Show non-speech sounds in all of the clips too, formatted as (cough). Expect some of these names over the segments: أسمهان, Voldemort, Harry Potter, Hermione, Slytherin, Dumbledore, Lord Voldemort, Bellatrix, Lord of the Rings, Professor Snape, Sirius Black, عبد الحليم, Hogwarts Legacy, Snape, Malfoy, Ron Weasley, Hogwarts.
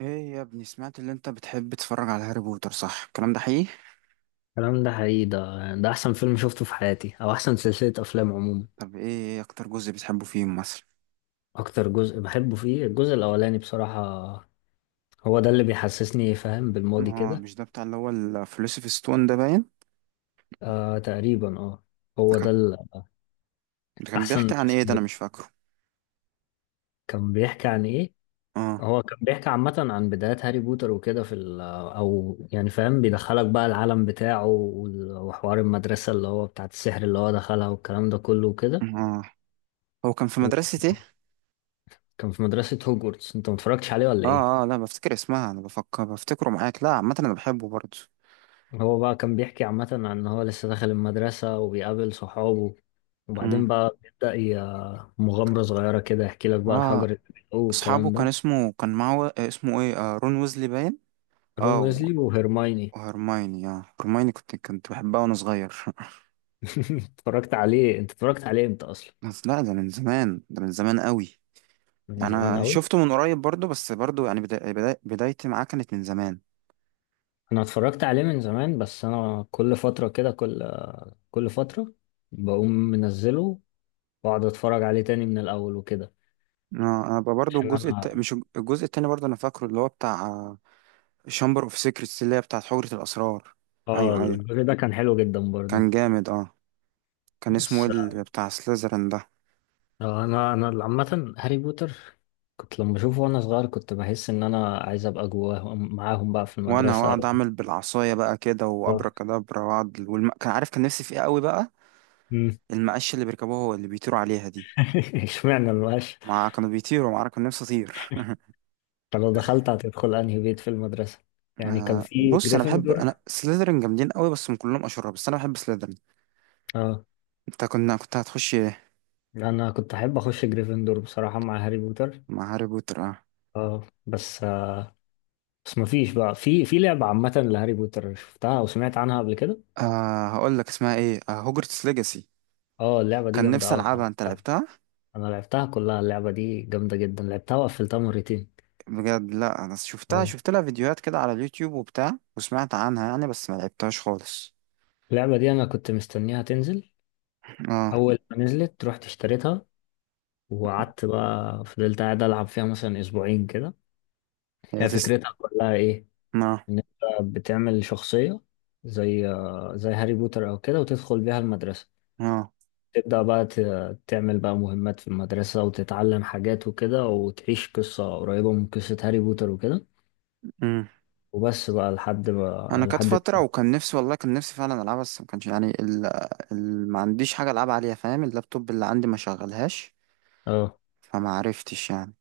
ايه يا ابني، سمعت اللي انت بتحب تتفرج على هاري بوتر، صح؟ الكلام ده حقيقي؟ الكلام ده حقيقي. ده احسن فيلم شفته في حياتي، او احسن سلسلة افلام عموما. طب ايه اكتر جزء بتحبه فيهم مثلا؟ اكتر جزء بحبه فيه الجزء الاولاني بصراحة. هو ده اللي بيحسسني فاهم بالماضي اه، كده. مش ده بتاع اللي هو الفيلوسوف ستون ده، باين. آه، تقريبا، اه. ده هو ده كان، ده كان بيحكي الاحسن. عن ايه؟ ده انا مش فاكره. كان بيحكي عن ايه؟ اه، هو كان بيحكي عامة عن بدايات هاري بوتر وكده، في ال او يعني فاهم، بيدخلك بقى العالم بتاعه، وحوار المدرسة اللي هو بتاعت السحر اللي هو دخلها، والكلام ده كله وكده. اه. هو كان في مدرسة ايه؟ وكان في مدرسة هوجورتس. انت متفرجتش عليه ولا ايه؟ اه، اه، لا، بفتكر اسمها، انا بفكر بفتكره معاك. لا، عامة انا بحبه برضه. هو بقى كان بيحكي عامة عن إن هو لسه داخل المدرسة وبيقابل صحابه، وبعدين امم. بقى بيبدأ مغامرة صغيرة كده، يحكي لك بقى الحجر اه، اللي بيلقوه اصحابه والكلام كان ده. اسمه كان معه آه، اسمه ايه، رون ويزلي باين. رون اه، ويزلي وهيرمايني. وهرمايني. اه هرمايني، كنت بحبها وانا صغير (laughs) (laughs) اتفرجت عليه أنت، اتفرجت عليه أنت أصلا. بس لا، ده من زمان، ده من زمان قوي. من زمان انا أوي. شفته من قريب برضو، بس برضو يعني بدايتي معاه كانت من زمان. أنا اتفرجت عليه من زمان، بس أنا كل فترة كده، كل فترة بقوم منزله وأقعد أتفرج عليه تاني من الأول وكده، انا بقى برضو عشان أنا. مش الجزء التاني برضو، انا فاكره اللي هو بتاع شامبر اوف سيكريتس، اللي هي بتاعت حجرة الاسرار. آه، ايوه، ايوه. الجزء ده كان حلو جدا برضه. كان جامد، اه. كان اسمه بس ايه اللي بتاع سليزرين ده؟ آه، انا عامه هاري بوتر كنت لما بشوفه وانا صغير كنت بحس ان انا عايز ابقى جواهم معاهم بقى في وانا المدرسه واقعد و. اعمل بالعصايه بقى كده آه، وابركادابرا واقعد والم... كان عارف كان نفسي في ايه قوي بقى. مم. المقاش اللي بيركبوه هو اللي بيطيروا عليها دي. (laughs) اشمعنى المقاش؟ مع كانوا بيطيروا مع كان نفسي اطير. طب لو دخلت هتدخل انهي بيت في المدرسه؟ (laughs) يعني كان آه، في بص، انا بحب، جريفندور. انا سليزرين جامدين قوي، بس هم كلهم اشرار، بس انا بحب سليزرين. اه، انت كنت هتخش ايه؟ انا كنت احب اخش جريفندور بصراحه مع هاري بوتر. مع هاري بوتر، اه. اه، بس آه، بس مفيش بقى في لعبه عامه لهاري بوتر شفتها او سمعت عنها قبل كده؟ آه، هقول لك اسمها ايه، آه، هوجرتس ليجاسي. اه، اللعبه دي كان جامده نفسي قوي، انا العبها، انت لعبتها. لعبتها؟ انا لعبتها كلها، اللعبه دي جامده جدا، لعبتها وقفلتها مرتين. بجد؟ لا، انا آه، شفت لها فيديوهات كده على اليوتيوب وبتاع وسمعت عنها يعني، بس ما لعبتهاش خالص. اللعبة دي أنا كنت مستنيها تنزل. اه، أول ما نزلت رحت اشتريتها، وقعدت بقى فضلت قاعد ألعب فيها مثلا أسبوعين كده. هي هي تست، فكرتها كلها إيه؟ اه، إن أنت بتعمل شخصية زي زي هاري بوتر أو كده، وتدخل بيها المدرسة، اه. تبدأ بقى تعمل بقى مهمات في المدرسة، وتتعلم حاجات وكده، وتعيش قصة قريبة من قصة هاري بوتر وكده. امم. وبس بقى لحد انا بقى كانت لحد. فتره وكان نفسي، والله كان نفسي فعلا العبها، بس ما كانش يعني ما عنديش حاجه العب عليها، فاهم؟ اللابتوب اللي عندي ما شغلهاش، اه، فما عرفتش يعني.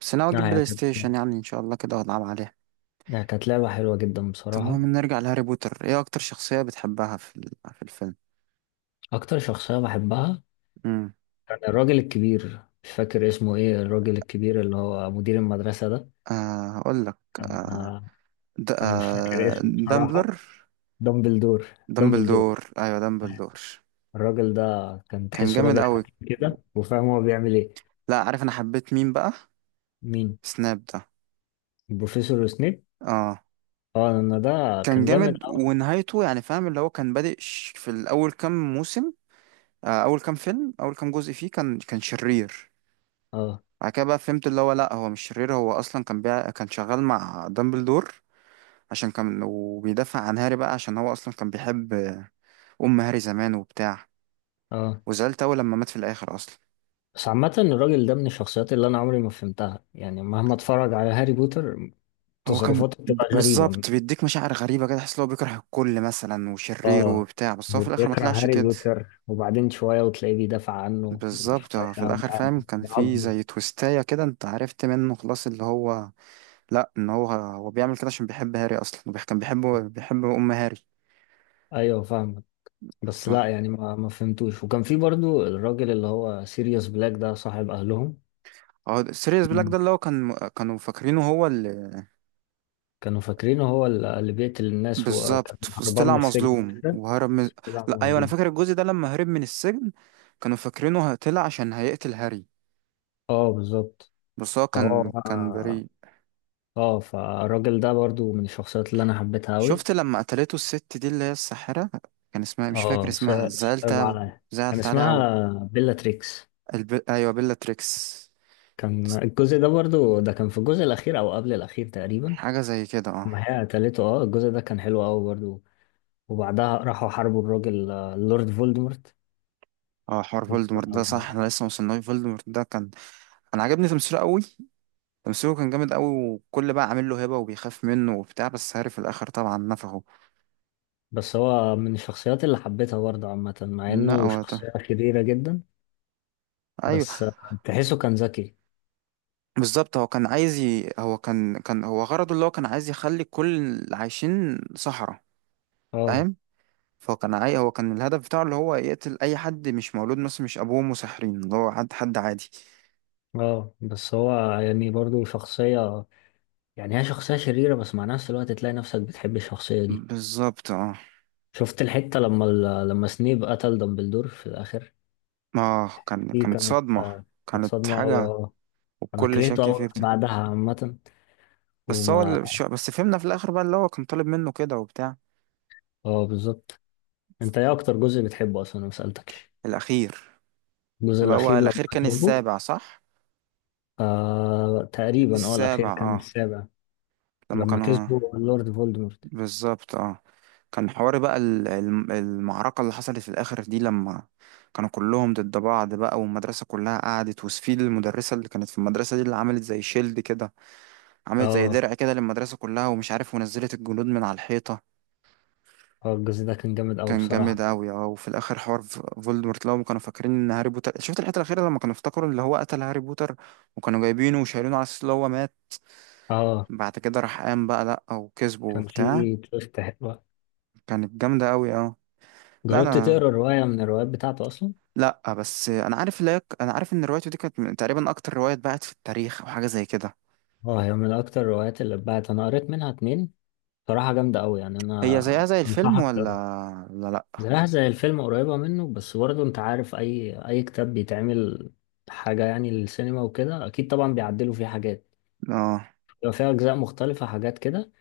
بس انا لا اجيب هي بلاي كانت، ستيشن يعني ان شاء الله كده والعب عليها. هي كانت لعبة حلوة جدا طب بصراحة. المهم، نرجع لهاري بوتر. ايه اكتر شخصية بتحبها في الفيلم؟ أكتر شخصية بحبها امم. كان الراجل الكبير، مش فاكر اسمه ايه، الراجل الكبير اللي هو مدير المدرسة ده. آه، هقول لك. كان آه آه، د... انا مش فاكر آه اسمه بصراحة. دامبلر. دامبلدور. دامبلدور، دامبلدور. ايوه، دامبلدور. الراجل ده كان كان تحسه جامد راجل قوي. حكيم كده وفاهم هو بيعمل ايه. لا، عارف انا حبيت مين بقى؟ مين؟ سناب ده. البروفيسور سنيب. اه، اه، انا ده كان كان جامد جامد اوي. ونهايته يعني، فاهم؟ اللي هو كان بادئ في الاول كام موسم، آه، اول كام جزء فيه، كان شرير. اه، بعد كده بقى فهمت اللي هو لا، هو مش شرير، هو اصلا كان شغال مع دامبلدور، عشان كان وبيدافع عن هاري بقى، عشان هو اصلا كان بيحب ام هاري زمان وبتاع. اه، وزعلت اوي لما مات في الاخر اصلا. بس عامة الراجل ده من الشخصيات اللي انا عمري ما فهمتها يعني، مهما اتفرج على هاري بوتر، هو كان تصرفاته بتبقى غريبة. بالظبط بيديك مشاعر غريبة كده، تحس ان هو بيكره الكل مثلا وشرير اه، وبتاع، بس هو هو في الآخر ما بيكره طلعش هاري كده. بوتر وبعدين شوية وتلاقيه بيدافع عنه، بالظبط، هو في وشوية الآخر، فاهم؟ كان في بيعاقبه. زي تويستاية كده، انت عرفت منه خلاص اللي هو لا، ان هو بيعمل كده عشان بيحب هاري اصلا، كان بيحبه، بيحب ام هاري. ايوه، فاهمك. بس لا، ف- يعني ما فهمتوش، وكان في برضو الراجل اللي هو سيريوس بلاك ده صاحب اهلهم. هو سيريوس بلاك ده مم. اللي هو كانوا فاكرينه هو. كانوا فاكرينه هو اللي بيقتل الناس، وكان بالظبط، بس هربان طلع من السجن مظلوم وكده. وهرب من... بس طلع لا، ايوه، انا مظلوم. فاكر الجزء ده لما هرب من السجن. كانوا فاكرينه طلع عشان هيقتل هاري، اه، بالظبط. بس هو فهو كان بقى، بريء. اه، فالراجل ده برضو من الشخصيات اللي انا حبيتها اوي. شفت لما قتلته الست دي اللي هي الساحرة؟ كان اسمها، مش فاكر اه، اسمها، صعب عليا. كان زعلت عليها اسمها قوي. بيلا تريكس. ايوه، بيلا تريكس. كان الجزء ده برضو، ده كان في الجزء الأخير أو قبل الأخير تقريبا. حاجة زي كده، اه. ما هي قتلته، اه الجزء ده كان حلو أوي برضو. وبعدها راحوا حاربوا الراجل، آه، اللورد فولدمورت. اه، حوار و- فولدمورت ده، صح، آه، انا لسه موصلناش. فولدمورت ده كان، انا عجبني تمثيله قوي. تمثيله كان جامد قوي، وكل بقى عامل له هبة وبيخاف منه وبتاع، بس هاري في الاخر طبعا نفخه. بس هو من الشخصيات اللي حبيتها برضو عامة، مع لا إنه هو ده. شخصية شريرة جدا. ايوه. بس آه، تحسه كان ذكي. بالظبط، هو كان عايز ي... هو كان هو غرضه اللي هو كان عايز يخلي كل اللي عايشين صحراء، اه، فاهم؟ فهو كان عاي... هو كان الهدف بتاعه اللي هو يقتل اي حد مش مولود مثلا، مش ابوه مسحرين، اللي هو حد عادي. اه، بس هو يعني برضو شخصية، يعني هي شخصية شريرة بس مع نفس الوقت تلاقي نفسك بتحب الشخصية دي. بالظبط، اه. شفت الحتة لما لما سنيب قتل دامبلدور في الآخر، اه، دي كانت كانت صدمة. آه، كانت كانت صدمة أوي، حاجة. اه. أنا والكل كرهته شك أوي فيه بتاع بعدها عامة. بس هو وما. اللي... بس فهمنا في الاخر بقى اللي هو كان طالب منه كده وبتاع. اه، بالظبط. أنت إيه أكتر جزء بتحبه أصلا، أنا مسألتكش؟ الاخير. الجزء اللي هو الأخير لما الاخير كان كسبه. السابع، صح؟ آه، تقريبا، اه، الأخير السابع، كان اه. السابع. لما لما كانوا... كسبه اللورد فولدمورت. بالظبط، اه. كان حوار بقى المعركة اللي حصلت في الآخر دي، لما كانوا كلهم ضد بعض بقى، والمدرسة كلها قعدت، وسفيد المدرسة اللي كانت في المدرسة دي اللي عملت زي شيلد كده، عملت زي اه. درع كده للمدرسة كلها ومش عارف، ونزلت الجنود من على الحيطة. اه، الجزء ده كان جامد أوي كان جامد بصراحة. أوي، اه. وفي الآخر حوار فولدمورت، لو كانوا فاكرين إن هاري بوتر... شفت الحتة الأخيرة لما كانوا افتكروا اللي هو قتل هاري بوتر، وكانوا جايبينه وشايلينه على أساس اللي هو مات. اه، بعد كده راح قام بقى، لأ، وكسبه كان وبتاع. فيه تويست حلوة. كانت جامدة أوي، اه. لا، جربت أنا... تقرا رواية من الروايات بتاعته أصلا؟ لا، بس انا عارف ان روايته دي كانت تقريبا اكتر روايه اتباعت في التاريخ، او حاجه زي كده. اه، هي من أكتر الروايات اللي اتباعت، أنا قريت منها اتنين، صراحة جامدة أوي يعني، هي أنا زيها زي الفيلم أنصحك. ولا لا؟ لا. زيها زي الفيلم قريبة منه، بس برضه انت عارف اي كتاب بيتعمل حاجة يعني للسينما وكده اكيد طبعا بيعدلوا فيه حاجات، اه. بيبقى فيها اجزاء مختلفة، حاجات كده،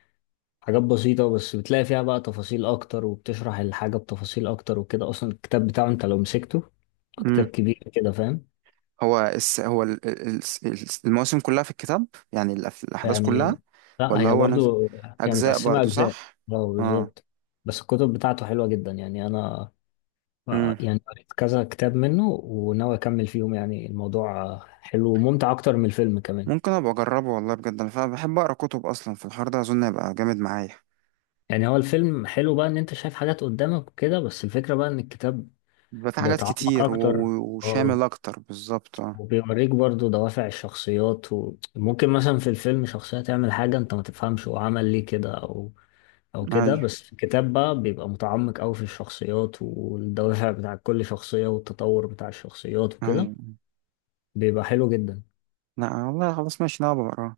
حاجات بسيطة، بس بتلاقي فيها بقى تفاصيل اكتر، وبتشرح الحاجة بتفاصيل اكتر وكده. اصلا الكتاب بتاعه انت لو مسكته كتاب امم. كبير كده، فاهم. هو الس... هو ال... ال- ال- المواسم كلها في الكتاب يعني، الاحداث كلها، يعني، لا ولا هي هو برضه، هي اجزاء متقسمة برضو؟ اجزاء. صح. اه، اه. بالظبط. بس الكتب بتاعته حلوة جدا يعني، انا آه، امم. يعني قريت كذا كتاب منه وناوي اكمل فيهم، يعني الموضوع آه، حلو وممتع اكتر من الفيلم كمان. ممكن ابقى اجربه، والله بجد، انا فعلا بحب اقرا كتب، اصلا في الحوار ده اظن هيبقى جامد معايا. يعني هو الفيلم حلو بقى ان انت شايف حاجات قدامك وكده، بس الفكرة بقى ان الكتاب بيبقى في حاجات بيتعمق كتير اكتر. اه، وشامل اكتر، بالظبط، اه. وبيوريك برضو دوافع الشخصيات، وممكن مثلا في الفيلم شخصية تعمل حاجة انت ما تفهمش هو عمل ليه كده، او او كده، ايوه، بس في الكتاب بقى بيبقى متعمق قوي في الشخصيات والدوافع بتاع كل شخصية والتطور بتاع الشخصيات وكده، ايوه. بيبقى حلو جدا. لا والله، خلاص، ماشي، انا هبقى اقراه.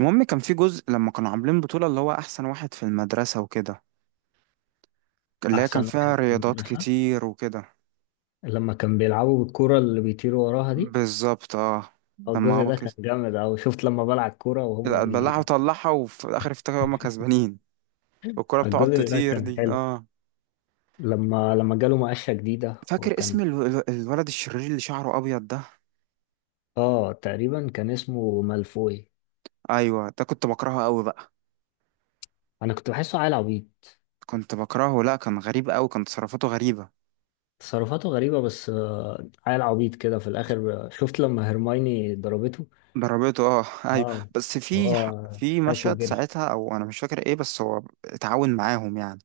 المهم، كان في جزء لما كانوا عاملين بطولة اللي هو أحسن واحد في المدرسة وكده، اللي هي كان احسن فيها واحد في رياضات المدرسة. كتير وكده. لما كان بيلعبوا بالكرة اللي بيطيروا وراها دي. بالظبط، اه. لما الجزء هو ده كده كان جامد أوي. شفت لما بلع الكرة وهما بلعها وطلعها، وفي الآخر افتكروا هما (laughs) كسبانين، والكرة بتقعد الجزء ده تطير كان دي، حلو. اه. لما جاله مقشة جديدة، فاكر اسم وكان. الولد الشرير اللي شعره أبيض ده؟ اه، تقريبا كان اسمه مالفوي. أيوة، ده كنت بكرهه أوي بقى. أنا كنت بحسه عيل عبيط. كنت بكرهه، لأ، كان غريب أوي، كان تصرفاته غريبة. تصرفاته غريبة، بس آه، عيل عبيط كده في الآخر. آه، شفت لما هرمايني ضربته. ضربته، اه (laughs) أيوة، اه، بس في هو في شافه مشهد وجري. ساعتها، أو أنا مش فاكر إيه، بس هو اتعاون معاهم يعني.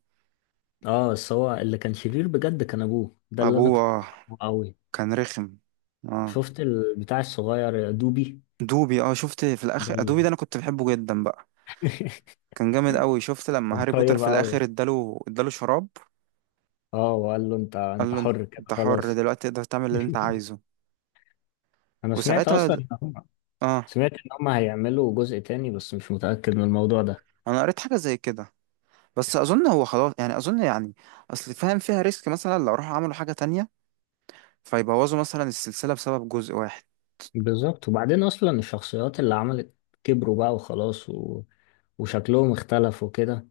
اه، بس هو اللي كان شرير بجد كان أبوه ده، اللي أنا أبوه، كنت آه. بكرهه أوي. كان رخم. اه. شفت البتاع الصغير دوبي. دوبي، اه، شفت في الاخر؟ ده، دوبي ده انا كنت بحبه جدا بقى. (laughs) كان جامد قوي. شفت لما كان هاري بوتر طيب في قوي. الاخر اداله شراب؟ اه، وقال له انت قال انت له، حر كده انت حر خلاص. دلوقتي، تقدر تعمل اللي انت (laughs) عايزه. انا سمعت وساعتها اصلا ان هم اه. سمعت ان هم هيعملوا جزء تاني، بس مش متأكد من الموضوع ده. انا قريت حاجه زي كده، بس اظن هو خلاص يعني، اظن يعني اصل فاهم، فيها ريسك مثلا لو راحوا عملوا حاجه تانية فيبوظوا مثلا السلسله بسبب جزء واحد. بالظبط، وبعدين اصلا الشخصيات اللي عملت كبروا بقى وخلاص و، وشكلهم اختلف وكده،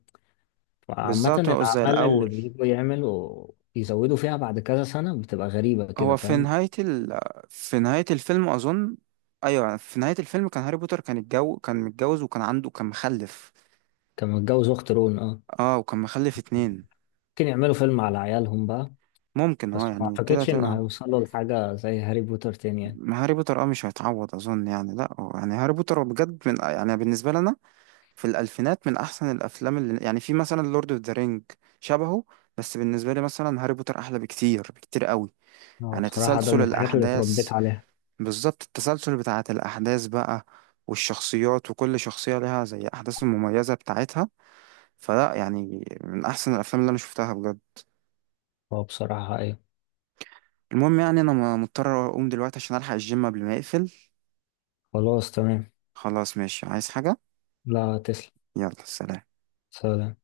فعامة بالظبط، بقوا زي الاعمال اللي الاول. بيجوا يعملوا يزودوا فيها بعد كذا سنة بتبقى غريبة كده، هو في فاهم. نهاية ال... في نهاية الفيلم أظن، أيوة، في نهاية الفيلم كان هاري بوتر، كان الجو كان متجوز، وكان عنده، كان مخلف. كان متجوز اخت رون، اه. اه، وكان مخلف اتنين. ممكن يعملوا فيلم على عيالهم بقى. ممكن، بس اه، ما يعني كده اعتقدش ان تبقى... هيوصلوا لحاجة زي هاري بوتر تاني يعني. ما هاري بوتر، اه، مش هيتعوض أظن يعني، لأ هو يعني، هاري بوتر هو بجد من، يعني بالنسبة لنا في الألفينات، من أحسن الأفلام، اللي يعني في، مثلا لورد اوف ذا رينج شبهه، بس بالنسبة لي مثلا هاري بوتر أحلى بكتير، بكتير قوي. هو يعني بصراحة ده تسلسل من الحاجات اللي اتربيت الأحداث، عليها. بالظبط، التسلسل بتاعة الأحداث بقى، والشخصيات، وكل شخصية لها زي أحداث المميزة بتاعتها. فلا يعني، من أحسن الأفلام اللي أنا شفتها بجد. هو بصراحة أيوة. المهم، يعني أنا مضطر أقوم دلوقتي عشان ألحق الجيم قبل ما يقفل. خلاص، تمام. خلاص ماشي، عايز حاجة؟ لا، تسلم. يلا سلام. سلام.